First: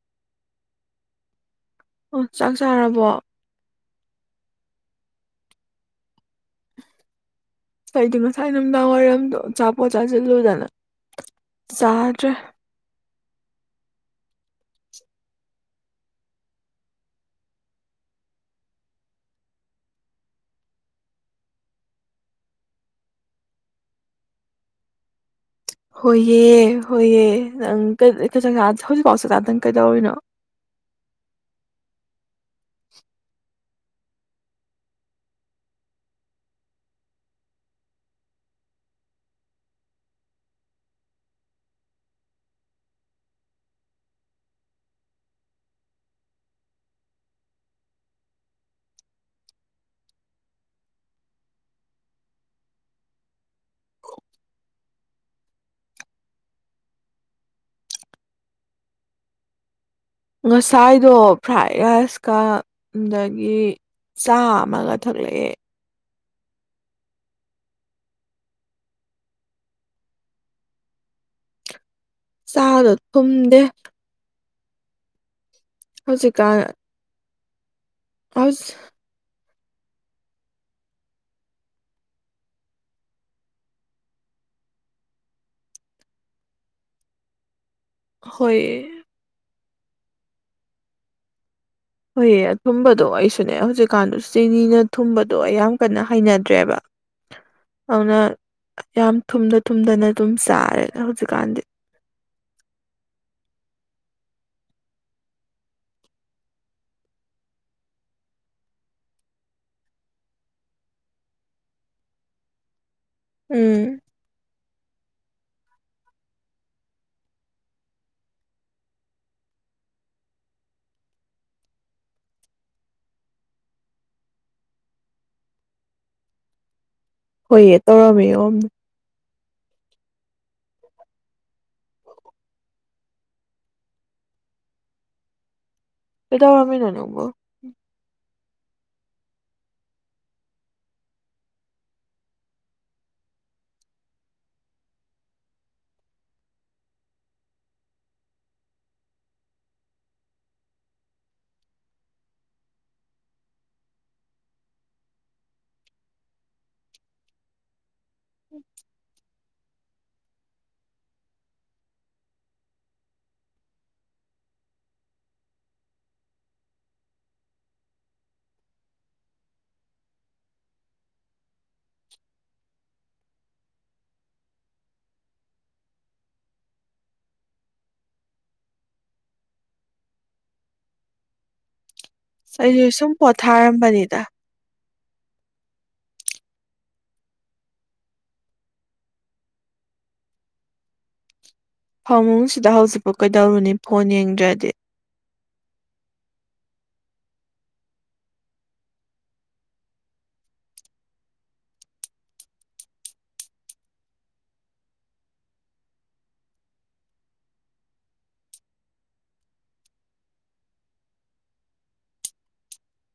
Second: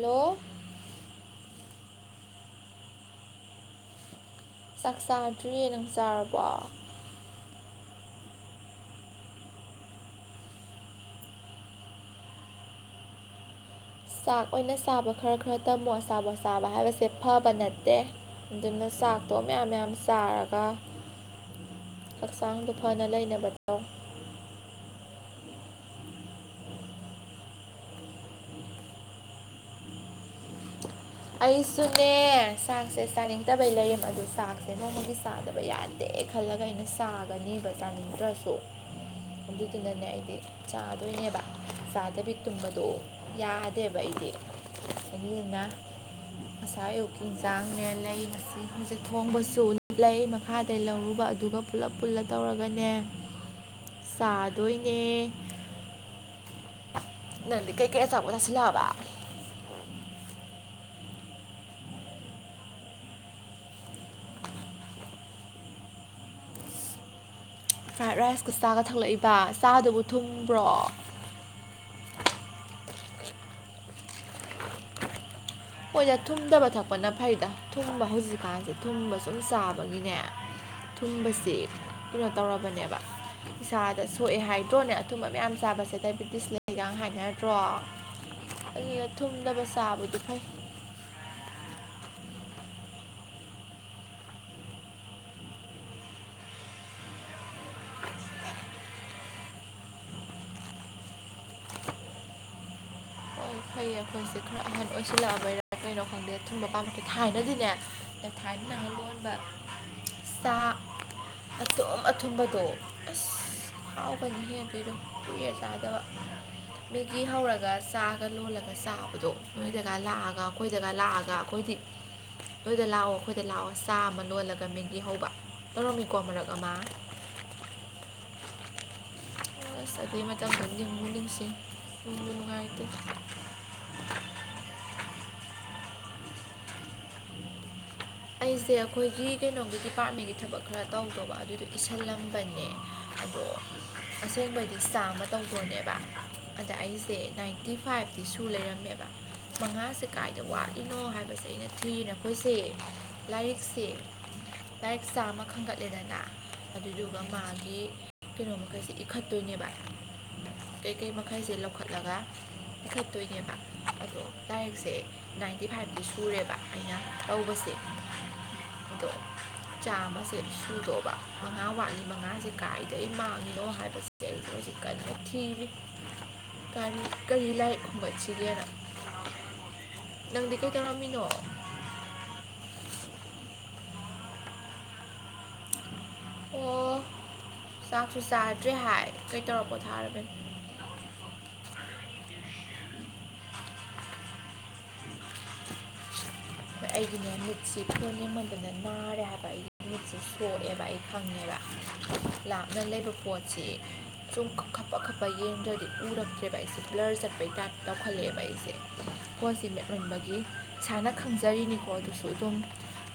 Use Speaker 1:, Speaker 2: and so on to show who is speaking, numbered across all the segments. Speaker 1: hello
Speaker 2: ꯑꯣ ꯆꯥꯛ ꯆꯥꯔꯕꯣ
Speaker 1: ꯆꯥꯛ ꯆꯥꯗ꯭ꯔꯤꯌꯦ ꯅꯪ ꯆꯥꯔꯕꯣ
Speaker 2: ꯑꯗꯤ ꯉꯁꯥꯏ ꯅꯨꯃꯤꯗꯥꯡ ꯋꯥꯏꯔꯝꯗꯣ ꯑꯆꯥꯄꯣꯠ ꯆꯥꯁꯤꯜꯂꯨꯗꯅ ꯆꯥꯗ꯭ꯔꯦ
Speaker 1: ꯆꯥꯛ ꯑꯣꯏꯅ ꯆꯥꯕ ꯈꯔ ꯈꯔ ꯇꯝꯃꯣ ꯑꯁꯥꯕꯣꯠ ꯆꯥꯕ ꯍꯥꯏꯕꯁꯦ ꯐꯕ ꯅꯠꯇꯦ ꯑꯗꯨꯅ ꯆꯥꯛꯇꯣ ꯃꯌꯥꯝ ꯃꯌꯥꯝ ꯆꯥꯔꯒ ꯍꯛꯆꯥꯡꯗꯣ ꯐꯅ ꯂꯩꯅꯕ ꯇꯧ
Speaker 2: ꯍꯣꯏꯌꯦ ꯍꯣꯏꯌꯦ ꯅꯪ ꯀ ꯆꯥꯛ ꯆꯥ ꯍꯧꯖꯤꯛꯐꯥꯎ ꯆꯥꯛꯆꯥꯗꯅ ꯀꯩꯗꯧꯔꯤꯅꯣ
Speaker 1: ꯑꯩꯁꯨꯅꯦ ꯥꯁꯥꯡꯁꯦ ꯆꯥꯅꯤꯡꯗ ꯕꯩ ꯂꯩꯌꯦꯝ ꯑꯗꯨ ꯆꯥꯛꯁꯦ ꯅꯣꯡꯃꯒꯤ ꯆꯥꯗꯕ ꯌꯥꯗꯦ ꯈꯜꯂꯒ ꯑꯩꯅ ꯆꯥꯒꯅꯦꯕ ꯆꯥꯅꯤꯡꯗ꯭ꯔꯁꯨ ꯑꯗꯨꯗꯨꯅꯅꯦ ꯑꯩꯗꯤ ꯆꯥꯗꯣꯏꯅꯦꯕ ꯆꯥꯗꯕꯤ ꯇꯨꯝꯕꯗꯣ ꯌꯥꯗꯦꯕ ꯑꯩꯗꯤ ꯑꯗꯨꯗꯨꯅ ꯉꯁꯥꯏ ꯑꯌꯨꯛꯀꯤ ꯌꯦꯟꯁꯥꯡꯅꯦ ꯂꯩ ꯉꯁꯤ ꯍꯧꯖꯤꯛ ꯊꯣꯡꯕꯁꯨ ꯂꯩ ꯃꯈꯥꯗ ꯂꯧꯔꯨꯕ ꯑꯗꯨꯒ ꯄꯨꯂꯞ ꯄꯨꯜꯂ ꯇꯧꯔꯒꯅꯦ ꯆꯥꯗꯣꯏꯅꯦ ꯅꯪꯗꯤ ꯀꯩꯀꯩ ꯑꯆꯥ ꯄꫭꯠ ꯆꯥꯁꯤꯜꯂꯛꯑꯕ
Speaker 2: ꯉꯁꯥꯏꯗꯣ ꯐ꯭ꯔꯥꯏꯠ ꯔꯥꯏꯁꯀ ꯗꯒꯤ ꯆꯥ ꯑꯃꯒ ꯊꯛꯂꯛꯑꯦ
Speaker 1: ꯐ꯭ꯔꯥꯏꯠ ꯔꯥꯏꯁꯀ ꯆꯥꯒ ꯊꯂꯛꯏꯕ ꯆꯥꯗꯨꯕꯨ ꯊꯨꯝꯕ꯭ꯔꯣ
Speaker 2: ꯆꯥꯗꫭ ꯊꯨꯝꯗꯦ
Speaker 1: ꯍꫭꯏꯗ ꯊꯨꯝꯗꯕ
Speaker 2: ꯍꯧꯖꯤꯛꯀꯥꯟ
Speaker 1: ꯊꯛꯄꯅ ꯐꯩꯗ ꯊꯨꯝꯕ ꯍꯧꯖꯤꯛꯀꯥꯟꯁꯦ
Speaker 2: ꯍꯧꯖꯤꯛ,
Speaker 1: ꯊꯨꯝꯕ ꯁꯨꯝ ꯆꯥꯕꯒꯤꯅꯦ ꯊꯨꯝꯕꯁꯤ ꯀꯩꯅꯣ ꯇꯧꯔꯕꯅꯦꯕ ꯏꯁꯥꯗ ꯁꯣꯛꯑꯦ ꯍꯥꯏꯗ꯭ꯔꯣꯅꯦ ꯑꯊꯨꯝꯕ ꯃꯌꯥꯝ ꯆꯥꯕꯁꯦ ꯗꯥꯏꯕꯦꯇꯤꯁ ꯂꯩꯩꯒꯥꯡ ꯍꯥꯏꯅꯗ꯭ꯔꯣ
Speaker 2: ꯍꯣꯏ
Speaker 1: ꯑꯩꯅ ꯊꯨꯝꯗꯕꯁ ꯆꯥꯕꯗꯤꯐꯩ
Speaker 2: ꯍꯣꯏꯌꯦ ꯑꯊꯨꯝꯕꯗꯣ ꯑꯩꯁꯨꯅꯦ ꯍꯧꯖꯤꯛꯀꯥꯟꯗꯨ ꯆꯤꯅꯤꯅ ꯊꯨꯝꯕꯗꯣ ꯑꯩ ꯌꯥꯝ ꯀꯟꯅ ꯍꯩꯅꯗ꯭ꯔꯦꯕ ꯑꯗꯨꯅ ꯌꯥꯝ ꯊꯨꯝꯗ ꯊꯨꯝꯗꯅ ꯑꯗꯨꯝ ꯆꯥꯔꯦꯗ ꯍꯧꯖꯤꯛꯀꯥꯟꯗꯤ
Speaker 1: ꯐꯩ ꯑꯩꯈꯣꯏꯁꯦ ꯈꯔ ꯑꯍꯟ ꯑꯣꯏꯁꯤꯜꯂꯛꯑꯕꯩꯔꯥ ꯀꯩꯅꯣ ꯈꯪꯗꯦ ꯑꯊꯨꯝꯕ ꯄꯥꯝꯕꯗ꯭ꯔꯦ ꯊꯥꯏꯅꯗꯤꯅꯦ ꯑꯦ ꯊꯥꯏꯅꯅ ꯅꯪꯅ ꯂꯣꯟꯕ ꯆꯥ ꯑꯇꯨꯝ ꯑꯊꯨꯝꯕꯗꯣ ꯑꯁ
Speaker 2: ꯎꯝ
Speaker 1: ꯍꯥꯎꯕꯅꯤꯍꯦ ꯑꯗꯨꯗꫭ ꯀꯨꯏꯔꯦꯆꯥꯗꯕ ꯃꯦꯒꯤ ꯍꯧꯔꯒ ꯆꯥ ꯒ ꯂꯣꯜꯂꯒ ꯆꯥꯕꯗꯣ ꯅꯣꯏꯗꯒ ꯂꯥꯛꯑꯒ ꯑꯩꯈꯣꯏꯗꯒ ꯂꯥꯛꯑꯒ ꯑꯩꯈꯣꯏꯗꯤ ꯅꯣꯏꯗ ꯂꯥꯛꯑꯣ ꯑꯩꯈꯣꯏꯗ ꯂꯥꯛꯑꯣ ꯆꯥ ꯑꯃ ꯂꯣꯜꯂꯒ ꯃꯦꯒꯤ ꯍꯧꯕ ꯇꯧꯔꯝꯃꯤꯀꯣ ꯃꯔꯛ ꯑꯃ
Speaker 2: ꯍꯣꯏꯌꯦ ꯇꯧꯔꯝꯃꯦ ꯌꫭꯝꯅ
Speaker 1: ꯑꯁ ꯑꯗꯨꯏ ꯃꯇꯝꯗꫭ ꯅꯨꯡꯕꯨ ꯅꯨꯡꯁꯤ ꯅꯨꯡꯕꯨ ꯅꯨꯡꯉꯥꯏꯇꯦ
Speaker 2: ꯀꯩꯗꯧꯔꯝ ꯃꯤꯅꫭ ꯅꯪꯕꫭ
Speaker 1: ꯑꯩꯁꯦ ꯑꯩꯈꯣꯏꯒꯤ ꯀꯩꯅꯣꯒꯤ ꯗꯤꯄꯥꯔꯠꯃꯦꯟꯒꯤ ꯊꯕꯛ ꯈꯔ ꯇꯧꯗꯧꯕ ꯑꯗꯨꯗꯨ ꯏꯁꯜꯂꯝꯕꯅꯦ ꯑꯗꯣ ꯑꯁꯦꯡꯕꯩꯗꯤ ꯆꯥꯝꯃ ꯇꯧꯗꫭꯅꯦꯕ ꯑꯗ ꯑꯩꯁꯦ ꯅꯥꯏꯟꯇꯤ ꯐꯥꯏꯚꯇꯤ ꯁꯨ ꯂꯩꯔꯝꯃꯦꯕ ꯃꯉꯥꯁꯦ ꯀꯥꯏꯗ ꯋꯥꯠꯂꯤꯅꯣ ꯍꯥꯏꯕꯁꯦ ꯑꯩꯅ ꯊꯤꯔ ꯑꯩꯈꯣꯏꯁꯦ ꯂꯥꯏꯔꯤꯛꯁꯦ ꯂꯥꯏꯔꯤꯛ ꯆꯥꯝꯃ ꯈꯟꯒꯠꯂꯦꯗꯅ ꯑꯗꯨꯗꯨꯒ ꯃꯥꯒꯤ ꯀꯩꯅꯣ ꯃꯈꯩꯁꯦ ꯏꯈꯠꯇꯣꯏꯅꯦꯕ ꯀꯩꯀꯩ ꯃꯈꯩꯁꯦ ꯂꯧꯈꯠꯂꯒ ꯏꯈꯠꯇꯣꯏꯅꯦꯕ ꯑꯗꯣ ꯂꯥꯏꯔꯤꯛꯁꯦ ꯅꯥꯏꯟꯇꯤ ꯐꯥꯏꯚꯗꯤ ꯁꯨꯔꯦꯕ ꯑꯩꯅ ꯇꯧꯕꯁꯦ ꯑꯗꯣ ꯆꯥꯃꯁꯦ ꯁꯨꯗꯣꯕ ꯃꯉꯥ ꯋꯥꯠꯂꯤ ꯃꯉꯥꯁꯦ ꯀꯥꯏꯗꯩ ꯃꯥꯡꯉꯤꯅꯣ ꯍꯥꯏꯕꯕꯁꯦ ꯑꯩꯗ ꯍꯧꯖꯤꯛ ꯀꯟꯅ ꯊꯤꯔꯤ ꯀꯔꯤ ꯀꯔꯤ ꯂꯥꯏꯔꯤꯛ ꯈꯨꯝꯒꯠꯁꯤꯒꯦꯅ ꯅꯪꯗꯤ ꯀꯩꯗꯧꯔꯝꯃꯤꯅꯣ
Speaker 2: ꯑꯩꯁ ꯁꯨꯝ ꯄꯣꯊꯥꯔꯝꯕꯅꯤꯗ
Speaker 1: ꯑꯣ ꯆꯥꯛꯁꯨ ꯆꯥꯗ꯭ꯔꯦ ꯍꯥꯏ ꯀꯩ ꯇꯧꯔ ꯄꯣꯊꯥꯔꯕ
Speaker 2: ꯐꯃꯨꯡꯁꯤꯗ ꯍꯧꯖꯤꯛꯕꯧ ꯀꯩꯗꯧꯔꯨꯅꯤ ꯐꯣꯟ ꯌꯦꯡꯗ꯭ꯔꯗꯤ
Speaker 1: ꯑꯩꯒꯤꯅꯦ ꯃꯤꯠꯁꯤ ꯐꯣꯟ ꯌꯦꯡꯃꯟꯗꯅ ꯅꯥꯔꯦ ꯍꯥꯏꯕ ꯑꯩ ꯃꯤꯠꯁ ꯁꯣꯛꯑꯦꯕ ꯑꯩ ꯈꯪꯉꯦꯕ ꯂꯥꯞꯅ ꯂꯩꯕ ꯄꯣꯠꯁꯤ ꯁꯨꯝ ꯈ ꯈꯞ ꯈꯞꯄ ꯌꯦꯡꯗ꯭ꯔꯗꯤ ꯎꯔꯛꯇ꯭ꯔꯦꯕ ꯑꯩꯁꯦ ꯕ꯭ꯂꯔ ꯆꯠꯄꯩ ꯇꯥꯏꯞ ꯇꯧꯈꯠꯂꯛꯑꯦꯕ ꯑꯩꯁꯦ ꯐꯣꯟꯁꯦ ꯃꯦꯠꯃꯟꯕꯒꯤ ꯏꯁꯥꯅ ꯈꯪ ꯖꯔꯤꯅꯤꯀꯣ ꯑꯗꯨꯁꯨ ꯑꯗꯨꯝ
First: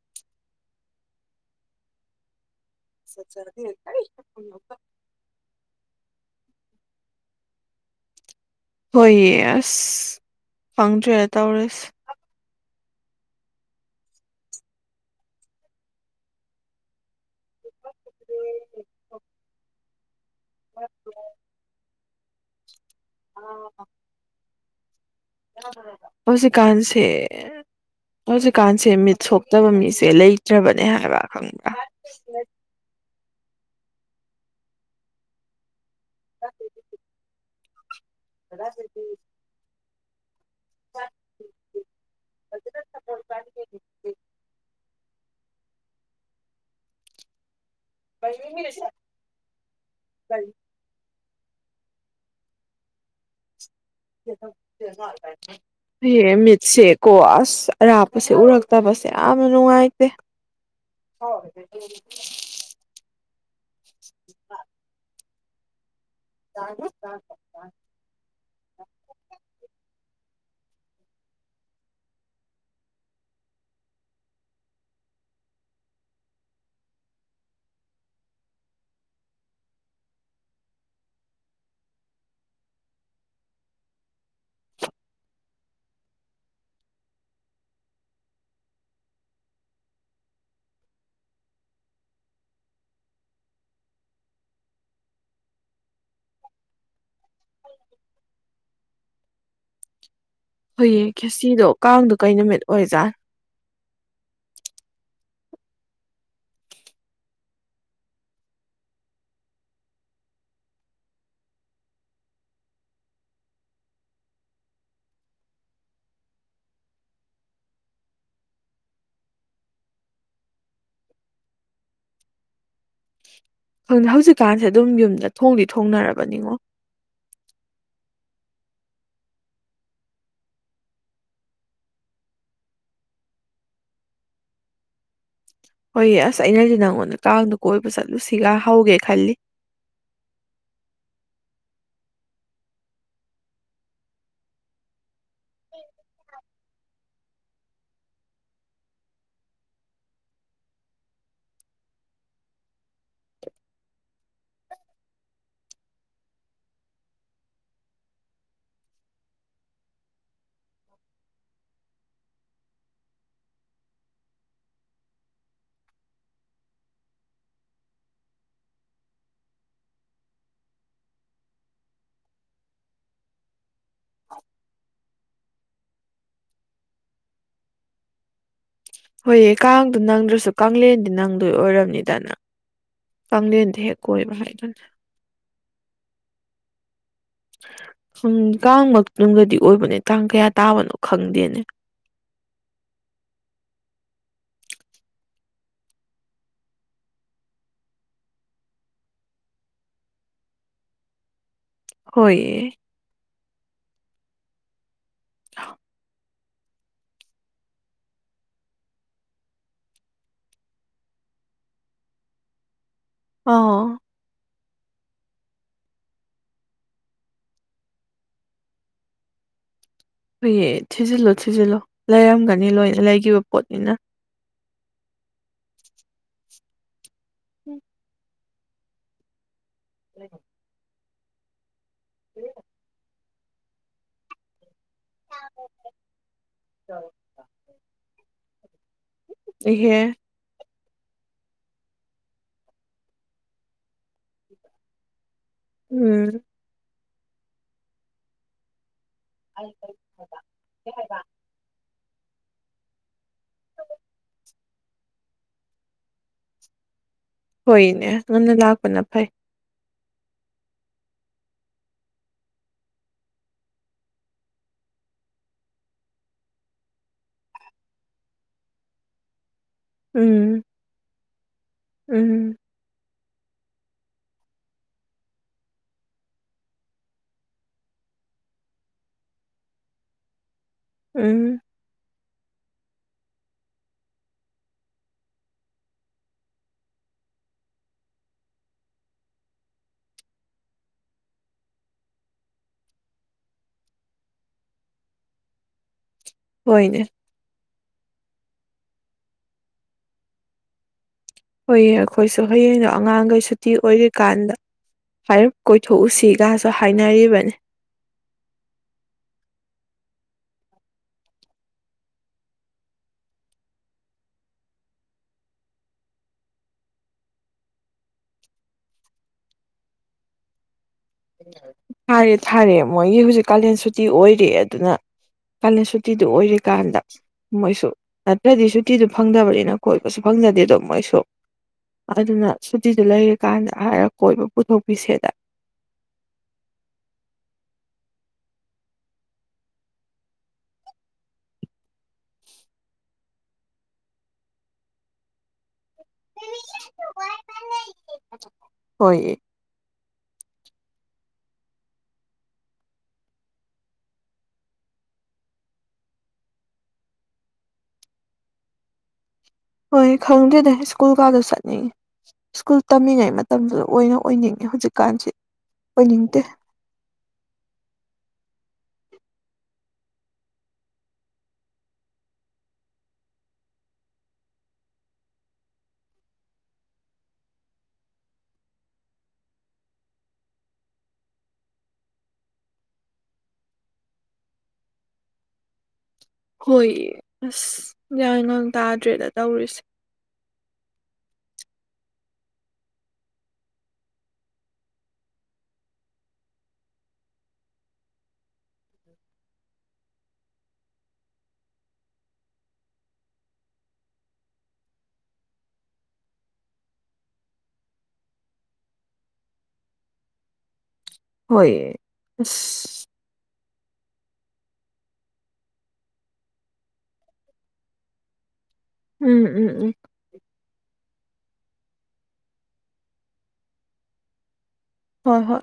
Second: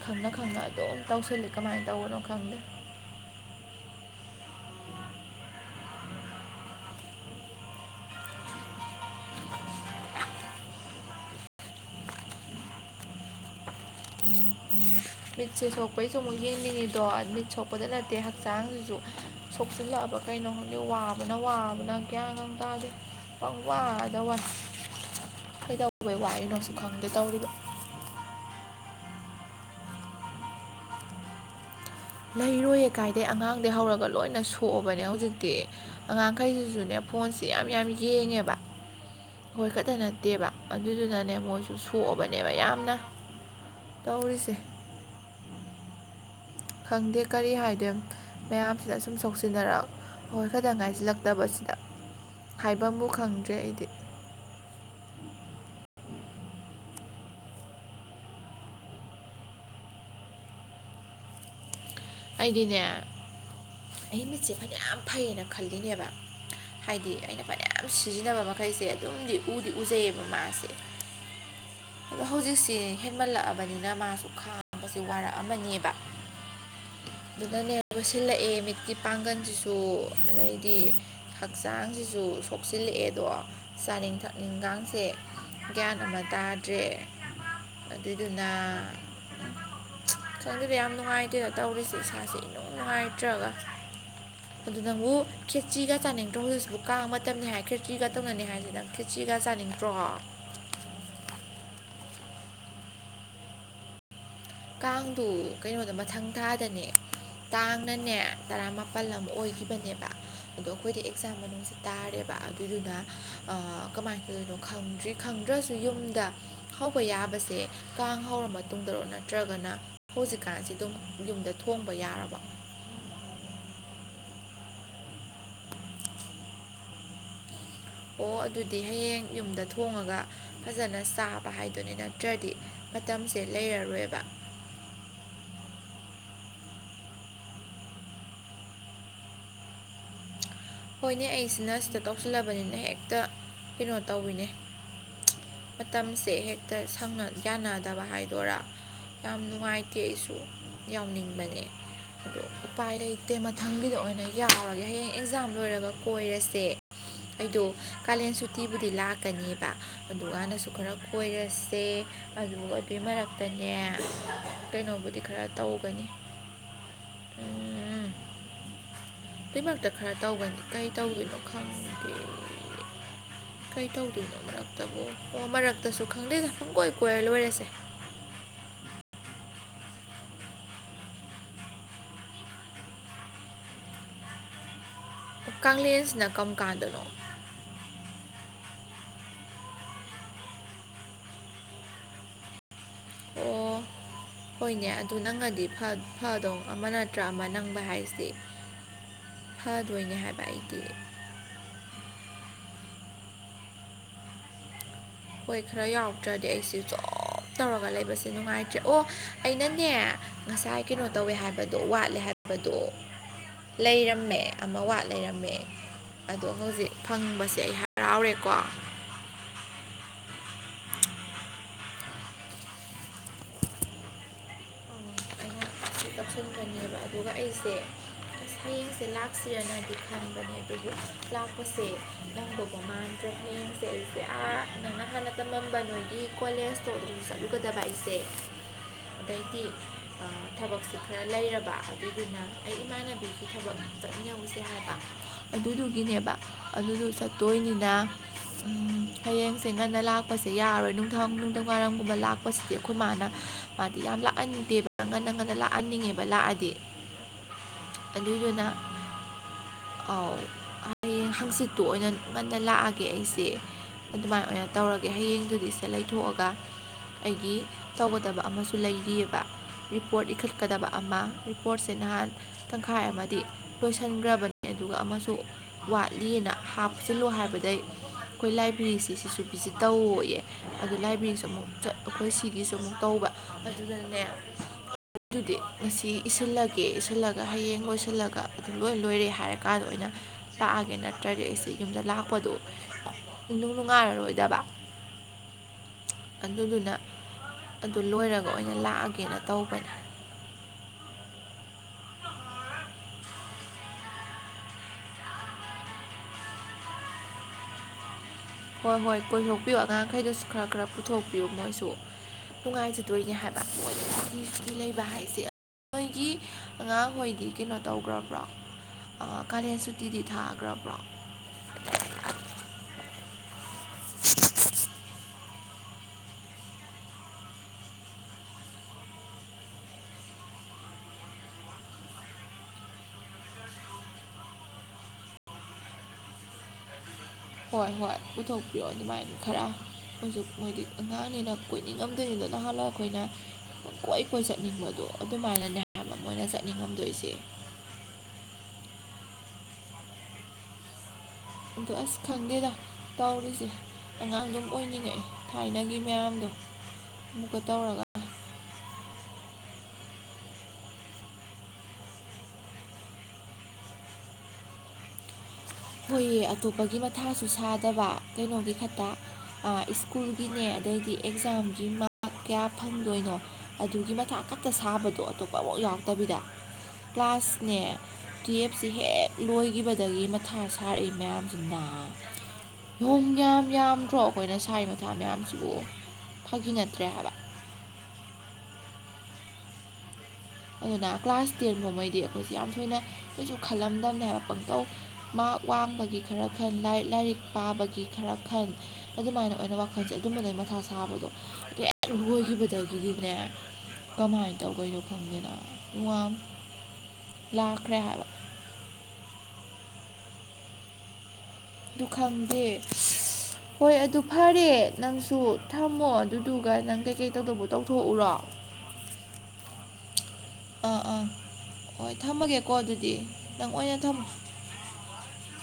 Speaker 1: ꯈꯪꯅ ꯈꯪꯅ ꯑꯗꯨꯝ ꯇꯧꯁꯜꯂꯤ ꯀꯃꯥꯏꯅ ꯇꯧꯕꯅꯣ ꯈꯪꯗꯦ
Speaker 2: ꯗꫭꯛꯇꯔꯗꯤ ꯑꯩꯁꯨ‌ ꯈꯪꯗꯦꯀꫭ ꯍꯣꯏꯌꯦ ꯑꯁ ꯈꯪꯗ꯭ꯔꯦ ꯑ ꯇꯧꯔꯤ
Speaker 1: ꯃꯤꯠꯁꯦ ꯁꯣꯛꯄꯩꯁꯨ ꯑꯃꯨꯛ ꯌꯦꯡꯅꯤꯡꯉꯤꯗꯣ ꯃꯤꯠ ꯁꯣꯛ ꯄꯗ ꯅꯠꯇꯦ ꯍꯛꯆꯥꯡꯁꯨ ꯁꫭ ꯆꯤꯜꯂꯕ ꯀꯩꯅꯣ ꯈꯪꯗꯦ ꯋꯥꯕꯅ ꯋꯥꯕꯅ ꯀ꯭ꯌꯥꯝ ꯇꯥꯗꯦ ꯄꯧꯋꯥꯗ ꯋꯥ
Speaker 2: ꯍꯧꯖꯤ ꯀꯥꯟꯁꯦ
Speaker 1: ꯈꯪꯗꯦ ꯇꯧꯔꯤꯕ
Speaker 2: ꯑꯣ ꯎꯆ ꯀꯥꯟꯁꯤ ꯁꯦ ꯃꯤꯠ ꯁꯣꯛꯇꯕ ꯃꯤꯁꯦ ꯂꯩꯇ꯭ꯔꯕꯅꯦ ꯍꯥꯏꯕ ꯈꯪꯕ꯭ꯔꯥ
Speaker 1: ꯂꯩꯔꯣꯏꯌꯦ ꯀꯥꯏꯗꯩ ꯑꯉꯥꯡꯗꯩ ꯍꯧꯔꯒꯣ ꯂꯣꯏꯅ ꯁꯣꯛꯑꯕꯅꯦ ꯍꯧꯖꯤꯛꯇꯤ ꯑꯉꯥꯡꯈꯩꯁꯤꯁꯨꯅꯦ ꯐꯣꯟꯁꯦ [inaudible] ꯌꯦꯡꯉꯦꯕ ꯍꯣꯏꯈꯠ ꯐꯠꯇ ꯅꯠꯇꯦꯕ ꯑꯗꯨꯗꯨꯅꯅꯦ ꯃꯣꯏꯁꯨ ꯁꯣꯛꯑꯕꯅꯦꯕ ꯌꯥꯝꯅ ꯇꯧꯔꯤꯁꯦ ꯈꯪꯗꯦ ꯀꯔꯤ ꯍꯥꯏ ꯑꯗꯨꯝ ꯃꯌꯥꯝꯁꯤꯗ ꯁꯨꯝ ꯁꯣꯛꯁꯤꯟꯅꯔꯛꯑ ꯍꯣꯏ ꯈꯛꯇꯪ ꯉꯥꯏꯁꯤꯜꯂꯛꯄ ꯐꯠꯇꯕꯁꯤꯗ ꯍꯥꯏꯕꯕꯨ ꯈꯪꯗ꯭ꯔꯦ ꯑꯩꯗꯤ
Speaker 2: ꯍꯌꯦꯡ ꯃꯤꯠꯁꯦꯀꯣ ꯑꯁ ꯑꯔꯥꯞꯄꯁꯦ ꯎꯔꯛꯇꯕꯁꯦ ꯌꯥꯝꯅ ꯅꯨꯡꯉꯥꯏꯇꯦ
Speaker 1: ꯑꯩꯗꯤꯅꯦ ꯑꯩ ꯃꯆꯦ ꯐꯅ ꯌꯥꯝ ꯐꯩꯌꯦꯅ ꯈꯜꯂꯤꯂꯤꯦꯅꯤ ꯍꯥꯏꯕ ꯍꯥꯏꯗꯤ ꯑꯩꯅ ꯐꯅꯌꯥꯝ ꯁꯤꯖꯤꯟꯅꯕ ꯃꯈꯩꯁꯦ ꯑꯗꯨꯝꯗꯤ ꯎꯗꯤ ꯎꯖꯩꯌꯦ ꯑꯗꯨꯒ ꯃꯥꯁꯦ ꯑ ꯍꯧꯖꯤꯛꯁꯤ ꯍꯦꯟꯃꯜꯂꯛꯑꯕꯅꯤꯅ ꯃꯥꯁꯨ ꯈꯥꯡꯕꯁꯦ ꯋꯥꯔꯛꯑꯃꯅꯦꯕ ꯑꯗꯨꯅꯅꯦ ꯂꯣꯏꯁꯤꯜꯂꯛꯑꯦ ꯃꯤꯠꯀꯤ ꯄꯥꯡꯒꯜꯁꯤꯁꯨ ꯑꯗꯩꯗꯤ ꯍꯛꯆꯥꯡꯁꯤꯁꯨ ꯁꯣꯛꯆꯤꯜꯂꯛꯑꯦꯗꯣ ꯆꯥꯅꯤꯡ ꯊꯛꯅꯤꯡꯒꯁꯦ ꯒ꯭ꯌꯥꯟ ꯑꯃ ꯇꯥꯗ꯭ꯔꯦ ꯑꯗꯨꯏꯗꯨꯅ ꯁꯪ ꯑꯗꯨꯗꯤ ꯌꯥꯝ ꯅꯨꯡꯉꯥꯏꯇꯦ ꯇꯧꯔꯤꯁꯦ ꯏꯁꯥꯁꯦꯅꯨꯡ ꯅꯨꯡꯉꯥꯏꯇ꯭ꯔꯒ ꯑꯗꯨ ꯅꯪꯕꯨ ꯈꯦꯆꯤꯒ ꯆꯥꯅꯤꯡꯗ꯭ꯔꯣ ꯍꯧꯖꯤꯛꯁꯤꯕꯨ ꯀꯥꯡ ꯃꯇꯝꯅꯤ ꯍꯥꯏ ꯈꯦꯆꯤꯒ ꯇꯧꯅꯅꯤ ꯍꯥꯏꯁꯤꯦ ꯅꯪ ꯈꯦꯆꯤꯒ ꯆꯥꯅꯤꯡꯗ꯭ꯔꯣ
Speaker 2: ꯍꯨꯌꯦ ꯈꯦꯁꯤꯗꯣ ꯀꯥꯡꯗꯨꯣ ꯀꯩ ꯅꯨꯃꯤꯠ ꯑꯣꯏꯖꯥꯠ
Speaker 1: ꯀꯥꯡꯗꯨ ꯀꯩꯅꯣꯗꯣ ꯃꯊꯪ ꯊꯥꯗꯅꯦ ꯀꯥꯡꯥꯡꯅꯅꯦ ꯇꯔꯥ ꯃꯥꯄꯜ ꯑꯃ ꯑꯣꯏꯈꯤꯕꯅꯦꯕ ꯑꯗꯣ ꯑꯩꯈꯣꯏꯗꯤ ꯑꯦꯛꯖꯥꯝ ꯃꯅꯨꯡꯁꯦ ꯇꯥꯔꯦꯕ ꯑꯗꯨꯏꯗꯨꯅ ꯀꯃꯥꯏꯅ ꯇꯧꯗꯣꯏꯅꯣ ꯈꯪꯗ꯭ꯔꯤ ꯈꯪꯗ꯭ꯔꯁꯨ ꯌꯨꯝꯗ ꯍꯧꯕ ꯌꯥꯕꯁꯦ ꯀꯥꯡ ꯍꯧꯔ ꯃꯇꯨꯡꯗꯔꯣꯅ ꯅꯠꯇ꯭ꯔꯒꯅ ꯍꯧꯖꯤꯛꯀꯥꯟꯁꯤ ꯑꯗꯨꯝ ꯌꯨꯝꯗ ꯊꯣꯡꯕ ꯌꯥꯔꯕ
Speaker 2: ꯪ ꯍꯧꯖꯤꯛꯀꯥꯟꯁꯦ ꯑꯗꯨꯝ ꯌꯨꯝꯗ ꯊꯣꯡꯗꯤ ꯊꯣꯡꯅꯔꯕꯅꯤꯉꯣ
Speaker 1: ꯑꯣ ꯑꯗꯨꯗꯤ ꯍꯌꯦꯡ ꯌꯨꯝꯗ ꯊꯣꯡꯉꯒ ꯐꯖꯅ ꯆꯥꯕ ꯍꯥꯏꯗꯨꯅꯤ ꯅꯠꯇ꯭ꯔꯗꯤ ꯃꯇꯝꯁꯦ ꯂꯩꯔꯔꯣꯏꯕ
Speaker 2: ꯍꯣꯏꯌꯦ ꯑꯁ ꯑꯩꯅꯗꯤ ꯅꯪꯉꯣꯟꯗ ꯀꯥꯡꯗ ꯀꯣꯏꯕ ꯆꯠꯂꯨꯁꯤꯒ ꯍꯧꯒꯦ ꯈꯜꯂꯤ
Speaker 1: ꯍꯣꯏꯅꯦ ꯑꯩꯁꯤꯅ ꯁꯤꯗ ꯇꯧꯁꯤꯜꯂꯕꯅꯤꯅ ꯍꯦꯛꯇ ꯀꯩꯅꯣ ꯇꯧꯋꯤꯅꯦ ꯃꯇꯝꯁꯦ ꯍꯦꯛꯇ ꯌꯥꯅꯗꯕ ꯍꯥꯏꯗꯣꯏꯔꯥ ꯌꯥꯝ ꯅꯨꯡꯉꯥꯏꯇꯦ ꯑꯩꯁꯨ ꯌꯥꯎꯅꯤꯡꯕꯅꯦ ꯑꯗꯣ ꯎꯄꯥꯏ ꯂꯩꯇꯦ ꯃꯊꯪꯒꯤꯗ ꯑꯣꯏꯅ ꯌꯥꯔꯒꯦ ꯍꯌꯦꯡ ꯑꯦꯛꯖꯥꯝ ꯂꯣꯏꯔꯒ ꯀꯣꯏꯔꯁꯦ ꯑꯩꯗꯣ ꯀꯥꯂꯦꯟ ꯁꯨꯇꯤꯕꯨꯗꯤ ꯂꯥꯛꯀꯅꯦꯕ ꯑꯗꯨꯀꯥꯟꯗꯁꯨ ꯈꯔ ꯀꯣꯏꯔꯁꯦ ꯑꯗꯨꯕꯨ ꯑꯗꯨꯒꯤ ꯃꯔꯛꯇꯅꯦ ꯀꯩꯅꯣꯕꯨꯗꯤ ꯈꯔ ꯇꯧꯒꯅꯤ ꯎꯝ ꯑꯗꯨ ꯃꯔꯛꯇ ꯈꯔ ꯇꯧꯒꯅꯤ ꯀꯩ ꯇꯧꯗꯣꯏꯅꯣ ꯈꯪꯗꯦ ꯀꯩ ꯇꯧꯗꯣꯏꯅꯣ ꯃꯔꯛꯇꯕꯨ ꯑꯣ ꯃꯔꯛꯇꯁꯨ ꯈꯪꯗꯦꯗ ꯄꯨꯡ ꯀꯣꯏ ꯀꯣꯏꯔ ꯂꯣꯏꯔꯁꯦ
Speaker 2: ꯍꯣꯏꯌꯦ ꯀꯥꯡꯗꯣ ꯅꯪꯗ꯭ꯔꯁꯨ ꯀꯦꯟꯗꯤ ꯅꯪꯗꯣꯏ ꯑꯣꯏꯔꯕꯝꯅꯤꯗꯅ ꯀꯦꯟꯗꯤ ꯍꯦꯛ ꯀꯣꯏꯕ ꯍꯥꯏꯗꯨꯅ
Speaker 1: ꯀꯦꯟꯁꯤꯅ ꯀꯔꯝ ꯀꯥꯟꯗꯅꯣ
Speaker 2: ꯀꯥꯡꯃꯛꯇꯗꯗꯤ ꯑꯣꯏꯕꯅꯦ ꯇꯥꯡ ꯀꯌꯥ ꯇꯥꯕꯅꯣ ꯈꯪꯗꯦꯅꯦ
Speaker 1: ꯑꯣ ꯍꯣꯏꯅꯦ ꯑꯗꯨ ꯅꯪꯅꯗꯤ ꯐꯗꯣ ꯑꯃ ꯅꯠꯇ꯭ꯔꯥ ꯑꯃ ꯅꯪꯕ ꯍꯥꯏꯁꯦ ꯐꯗꯣꯏꯅꯦ ꯍꯥꯏꯕ ꯑꯩꯗꯤ
Speaker 2: ꯍꯣꯏ
Speaker 1: ꯍꯣꯏ ꯈꯔ ꯌꯥꯎꯗ꯭ꯔꯗꯤ ꯑꯩꯁꯦ ꯖꯣꯞ ꯇꯧꯔꯒ ꯂꯩꯕꯁꯦ ꯅꯨꯡꯉꯥꯏꯇ꯭ꯔꯦ ꯑꯣ ꯑꯩꯅꯅꯦ ꯉꯁꯥꯏ ꯀꯩꯅꯣ ꯇꯧꯋꯦ ꯍꯥꯏꯕꯗꯣ ꯋꯥꯠꯂꯦ ꯍꯥꯏꯕꯗꯣ
Speaker 2: ꯑꯥ
Speaker 1: ꯂꯩꯔꯝꯃꯦ ꯑꯃ ꯋꯥꯠ ꯂꯩꯔꯝꯃꯦ ꯑꯗꯣ ꯍꯧꯖꯤꯛ ꯐꯪꯕꯁꯦ ꯑꯩ ꯍꯔꯥꯎꯔꯦꯀꯣ
Speaker 2: ꯑꯩꯣꯏ ꯊꯤꯖꯤꯜꯂꯨ ꯊꯤꯖꯤꯜꯂꯨ ꯂꯩꯔꯝꯒꯅꯤ ꯂꯣꯏꯅ ꯂꯩꯈꯤꯕ ꯄꯣꯠꯅꯤꯅ
Speaker 1: ꯑꯣ ꯑꯩꯍꯥꯛ ꯁꯤ ꯇꯧꯁꯤꯟꯒꯅꯦꯕ ꯑꯗꯨꯒ ꯑꯩꯁꯦ ꯑꯁ ꯍꯌꯦꯡꯁꯦ ꯂꯥꯛꯁꯤꯔꯅ ꯈꯥꯟꯥꯟꯕꯅꯤꯕꯒ ꯂꯥꯛꯞꯄꯁꯦ
Speaker 2: ꯍ
Speaker 1: ꯇ꯭ꯔꯅꯤꯡꯁꯦ ꯑꯩ ꯀꯌꯥ ꯑꯗꯨꯅ ꯍꯥꯟꯅ ꯇꯝꯃꯝꯕ ꯅꯣꯏꯒꯤ ꯀꯣꯂꯦꯖꯇꯣ ꯑꯗꯨꯝ ꯆꯠꯂꯨꯒꯗꯕ ꯑꯩꯁꯦ ꯑꯗꯩꯗꯤ
Speaker 2: ꯏꯍꯦ
Speaker 1: ꯊꯕꯛꯁꯦ ꯈꯔ ꯂꯩꯔꯕ ꯑꯗꯨꯗꯨꯅ ꯑꯩ ꯏꯃꯥꯟꯅꯕꯤꯒꯤ ꯊꯕꯛ ꯑꯃ ꯆꯠꯃꯤꯟꯅꯧꯁꯦ ꯍꯥꯏꯕ
Speaker 2: ꯎꯝ
Speaker 1: ꯑꯗꯨꯗꯨꯒꯤꯅꯦꯕ ꯑꯗꯨꯗꯨ ꯆꯠꯇꯣꯏꯅꯤꯅ ꯍꯌꯦꯡ ꯆꯦꯡꯒꯟꯗ ꯂꯥꯛꯄꯁꯦ ꯌꯥꯔꯣꯏ ꯅꯨꯡꯊ ꯅꯨꯡꯊꯡ ꯋꯥꯏꯔꯝ ꯒꯨꯝꯕ ꯂꯥꯛꯄꯁꯤꯗꯤ ꯑꯩꯈꯣꯏ ꯃꯥꯅ ꯃꯥꯗꯤ ꯌꯥꯝ ꯂꯥꯛꯍꯟꯅꯤꯡꯗꯦꯕ ꯂꯥꯛꯍꯟꯅꯤꯡꯉꯦꯕ ꯂꯥꯛꯑꯗꯤ
Speaker 2: ꯍꯣꯏꯅꯦ ꯉꯟꯅ
Speaker 1: ꯑꯗꯨꯏꯗꯨꯅ
Speaker 2: ꯂꯥꯛꯄꯅ ꯐꯩ
Speaker 1: ꯑꯧ ꯍꯌꯦꯡ ꯍꯥꯡꯆꯤꯠꯇꯨ ꯑꯣꯏꯅ ꯉꯟꯅ ꯂꯥꯛꯑꯒꯦ ꯑꯩꯁꯦ ꯑꯗꯨꯃꯥꯏꯅ ꯑꯣꯏꯅ ꯇꯧꯔꯒꯦ ꯍꯌꯦꯡꯗꯨꯗꯤ ꯁꯦ ꯂꯩꯊꯣꯛꯑꯒ ꯑꯩꯒꯤ ꯇꯧꯒꯗꯕꯛ ꯑꯃꯁꯨ ꯂꯩꯔꯤꯑꯕ ꯄꯣꯠ
Speaker 2: ꯎꯝ
Speaker 1: ꯏꯈꯠꯀꯗꯕ ꯑꯃ ꯏꯁꯄꯣꯔꯠꯁꯦ ꯅꯍꯥꯟ
Speaker 2: ꯎꯝ
Speaker 1: ꯇꯪꯈꯥꯏ ꯑꯃ ꯗꯤ ꯂꯣꯏꯁꯤꯟꯈ꯭ꯔꯕꯅꯤ ꯑꯗꯨꯒ ꯑꯃꯁꯨ ꯋꯥꯠꯂꯤꯑꯅ ꯍꯥꯞꯆꯤꯜꯂꯨ ꯍꯥꯏꯕꯗꯩ ꯑꯩꯈꯣꯏ ꯂꯥꯏꯕ꯭ꯔꯦꯔꯤꯁꯤ ꯁꯤꯁꯨ ꯚꯤꯖꯤꯠ ꯇꯧꯑꯦ ꯑꯗꯨ ꯂꯥꯏꯕꯔꯤꯁꯨ
Speaker 2: ꯎꯝ
Speaker 1: ꯑꯃꯨꯛ ꯆꯠ ꯑꯩꯈꯣꯏ ꯁꯤꯒꯤꯁꯨ ꯑꯃꯨꯛ ꯇꯧꯕ ꯑꯗꯨꯗꯅꯦ ꯑꯗꯨꯗꯤ ꯉꯁꯤ ꯏꯁꯤꯜꯂꯒꯦ ꯏꯁꯤꯜꯂꯒ ꯍꯌꯦꯡ ꯂꯣꯏꯁꯤꯜꯂꯒ ꯑꯗꯨꯝ ꯂꯣꯏ ꯂꯣꯏꯔꯦ ꯍꯥꯏꯔꯀꯥꯟꯗ ꯑꯩꯅ ꯂꯥꯛꯑꯒꯦ ꯅꯠꯇ꯭ꯔꯗꯤ ꯑꯩꯁꯤꯦ ꯌꯨꯝꯗ ꯂꯥꯛꯄꯗꯨ ꯅꯨꯡ ꯅꯨꯡꯉꯥꯏꯔꯔꯣꯏꯗꯕ ꯑꯗꯨꯗꯨꯅ
Speaker 2: ꯍꯣꯏꯅꯦ
Speaker 1: ꯑꯗꯨ ꯂꯣꯏꯔꯒ ꯑꯣꯏꯅ ꯂꯥꯛꯑꯒꯦꯅ ꯇꯧ [inaudible]
Speaker 2: ꯍꯣꯏꯌꯦ ꯑꯩꯈꯣꯏꯁꯨ ꯍꯌꯦꯡꯗꯣ ꯑꯉꯥꯡꯈꯩ ꯁꯨꯇꯤ ꯑꯣꯏꯔꯤꯀꯥꯟꯗ ꯍꯥꯏꯔꯞ ꯀꯣꯏꯊꯣꯛꯎꯁꯤꯒꯁꯨ ꯍꯥꯏꯅꯔꯤꯕꯅꯤ
Speaker 1: ꯍꯣꯏ ꯍꯣꯏ ꯀꯣꯏꯊꯣꯛꯄꯤꯌꯨ ꯑꯉꯥꯡꯈꯩꯗꯁꯨ ꯈꯔ ꯈꯔ ꯄꯨꯊꯣꯛꯄꯤꯌꯨ ꯃꯣꯏꯁꯨ ꯅꯨꯡꯉꯥꯏꯖꯗꯣꯏꯅꯤ ꯍꯥꯏꯕ ꯃꯣꯏ ꯂꯩꯕ ꯍꯥꯏꯁꯦ ꯅꯣꯏꯒꯤ ꯑꯉꯥꯡꯍꯣꯏꯗꯤ ꯀꯩꯅꯣ ꯇꯧꯈ꯭ꯔꯕ꯭ꯔꯣ ꯀꯥꯂꯦꯟ ꯁꯨꯇꯤꯗꯤ ꯊꯥꯈ꯭ꯔꯕ꯭ꯔꯣ
Speaker 2: ꯊꯥꯔꯦ ꯊꯥꯔꯦ ꯃꯣꯏꯒꯤ ꯍꯧꯖꯤꯛ ꯀꯥꯂꯦꯟ ꯁꯨ ꯗꯤ ꯑꯣꯏꯔꯦꯦ ꯑꯗꯨꯅ ꯀꯂ ꯁꯨꯇꯤꯗꯨ ꯑꯣꯏꯔꯤꯀꯥꯟꯗ ꯃꯣꯏꯁꯨ ꯅꯠꯇ꯭ꯔꯗꯤ ꯁꯨꯇꯤꯗꯨ ꯐꯪꯗꯕꯅꯤꯅ ꯀꯣꯏꯕꯁꯨ ꯐꯪꯖꯗꯦꯗꯣ ꯃꯣꯏꯁꯨ ꯑꯗꯨꯅ ꯁꯨꯇꯤꯗꯨ ꯂꯩꯔꯤꯀꯥꯟꯗ ꯍꯥꯏꯔꯒ ꯀꯣꯏꯕ ꯄꯨꯊꯣꯛꯄꯤꯁꯦꯗ
Speaker 1: ꯍꯣꯏ ꯍꯣꯏ ꯄꯨꯊꯣꯛꯄꯤꯔꯣ ꯑꯗꯨꯃꯥꯏꯅ ꯈꯔ ꯍꯧꯁꯨ ꯃꯣꯏꯗꯤ ꯑꯉꯥꯡꯅꯤꯅ ꯀꯣꯏꯅꯤꯡꯉꯝꯗꯣꯏꯅꯤꯗꯣ ꯅꯍꯥꯟꯋꯥ ꯑꯩꯈꯣꯏꯅ ꯄꯪ ꯀꯣꯏ ꯀꯣꯏ ꯆꯠꯅꯤꯡꯕꯗꯣ ꯑꯗꯨꯃꯥꯏꯅꯅꯦꯅ ꯃꯣꯏꯅ ꯆꯠꯅꯤꯡꯉꯝꯗꯣꯏꯁꯦ
Speaker 2: ꯍꯣꯏ
Speaker 1: ꯑ ꯑꯁ ꯈꯪꯗꯦꯗ ꯇꯧꯔꯤꯁꯦ ꯑꯉꯥꯡꯗꯨꯝ ꯑꯣꯏꯅꯤꯡꯉꯛꯑꯦ ꯊꯥꯏꯅꯒꯤ ꯃꯌꯥꯝꯗꯣ ꯑꯃꯨꯛꯀ ꯇꯧꯔꯒ
Speaker 2: ꯍꯣꯏ ꯈꯪꯗ꯭ꯔꯦꯗ ꯁ꯭ꯀꯨꯜ ꯀꯥꯗ ꯆꯠꯅꯤꯡꯉꯤ ꯁ꯭ꯀꯨꯜ ꯇꯝꯃꯤꯉꯩ ꯃꯇꯝꯗꯨꯗ ꯑꯣꯏꯅ ꯑꯣꯏꯅꯤꯡꯉꯤ ꯍꯧꯖꯤꯛꯀꯥꯟꯁꯤ
Speaker 1: ꯍꯣꯏꯌꯦ
Speaker 2: ꯑꯣꯏꯅꯤꯡꯗꯦ
Speaker 1: ꯑꯇꯣꯞꯄꯒꯤ ꯃꯊꯥꯁꯨ ꯁꯥꯗꯕ ꯀꯩꯅꯣꯒꯤ ꯈ ꯁ꯭ꯀꯨꯜꯒꯤꯅꯦ ꯑꯗꯩꯗꯤ ꯑꯦꯛꯖꯥꯝꯒꯤ ꯃꯥꯔꯛ ꯀꯌꯥ ꯐꯪꯗꯣꯏꯅꯣ ꯑꯗꯨꯒꯤ ꯃꯊꯥ ꯀꯛꯇ ꯁꯥꯕꯗꯣ ꯑꯇꯣꯞꯄ ꯑꯃꯐꯥꯎ ꯌꯥꯎꯛꯇꯕꯤꯗ ꯀ꯭ꯂꯥꯁꯅꯦ ꯇꯨꯌꯦꯜꯞꯁꯦ ꯍꯦꯛ ꯂꯣꯏꯈꯤꯕꯗꯒꯤ ꯃꯊꯥ ꯁꯥꯔꯛꯏ ꯃꯌꯥꯝꯁꯤꯅ ꯅꯣꯡ ꯌꯥꯝ ꯌꯥꯝꯗ꯭ꯔꯣ ꯑꯩꯈꯣꯏꯅ ꯁꯥꯔꯤꯕ ꯃꯊꯥ ꯃꯌꯥꯝꯁꯤꯕꯨ ꯐꯥꯒꯤ
Speaker 2: ꯍꯣꯏ
Speaker 1: ꯅꯠꯇ꯭ꯔꯦ ꯍꯥꯏꯕ
Speaker 2: ꯑꯁ ꯌꯥꯅ ꯇꯥꯗ꯭ꯔꯦꯅ ꯇꯧꯔꯤꯁꯦ
Speaker 1: ꯑꯗꯨꯅ ꯀ꯭ꯂꯥꯁ ꯇꯦꯟꯒꯨꯝꯉꯩꯗꯤ ꯑꯩꯈꯣꯏꯁꯦ ꯌꯥꯝ ꯊꯣꯏꯅ ꯀꯩꯁꯨ ꯈꯜꯂꯝꯗꯝꯅꯦ ꯍꯥꯏꯕ ꯄꯪꯇꯧ ꯃꯔ ꯋꯥꯡꯕꯒꯤ ꯈꯔ ꯈꯟꯔꯤ ꯂꯥꯏꯔꯤꯛ ꯄꯥꯕꯒꯤ ꯈꯔ ꯈꯟ ꯑꯗꯨꯃꯥꯏꯅ ꯑꯣꯏꯅ ꯋꯥꯈꯜꯁꯦ ꯑꯗꯨꯝꯕꯗꯩ ꯃꯊꯥ ꯁꯥꯕꯗꯣ ꯑꯗꯨꯦꯛ ꯂꯣꯏꯈꯤꯕꯗꯒꯤꯗꯤꯅꯦ ꯀꯃꯥꯏꯅ ꯇꯧꯒꯣꯏꯅꯣ ꯊꯗꯦꯗ ꯎ ꯂꯥꯛꯈ꯭ꯔꯦ ꯍꯥꯏꯕ
Speaker 2: ꯍꯣꯏ
Speaker 1: ꯑꯗꯨ
Speaker 2: ꯑ
Speaker 1: ꯈꯪꯗꯦ ꯍꯣꯏ ꯑꯗꯨ ꯐꯔꯦ ꯅꯪꯁꯨ ꯊꯝꯃꯣ ꯑꯗꯨꯗꯨꯒ ꯅꯪ ꯀꯩꯀꯩ ꯇꯧꯗꯧꯕ ꯇꯧꯊꯣꯛꯎꯔꯣ
Speaker 2: ꯎꯝ ꯎꯝ ꯎꯝ
Speaker 1: ꯑꯥ ꯑꯥ ꯍꯣꯏ ꯊꯝꯃꯒꯦꯀꯣ ꯑꯗꯨꯗꯤ ꯅꯪ ꯑꯣꯏꯅ ꯊꯝꯃꯣ
Speaker 2: ꯍꯣꯏ ꯍꯣꯏ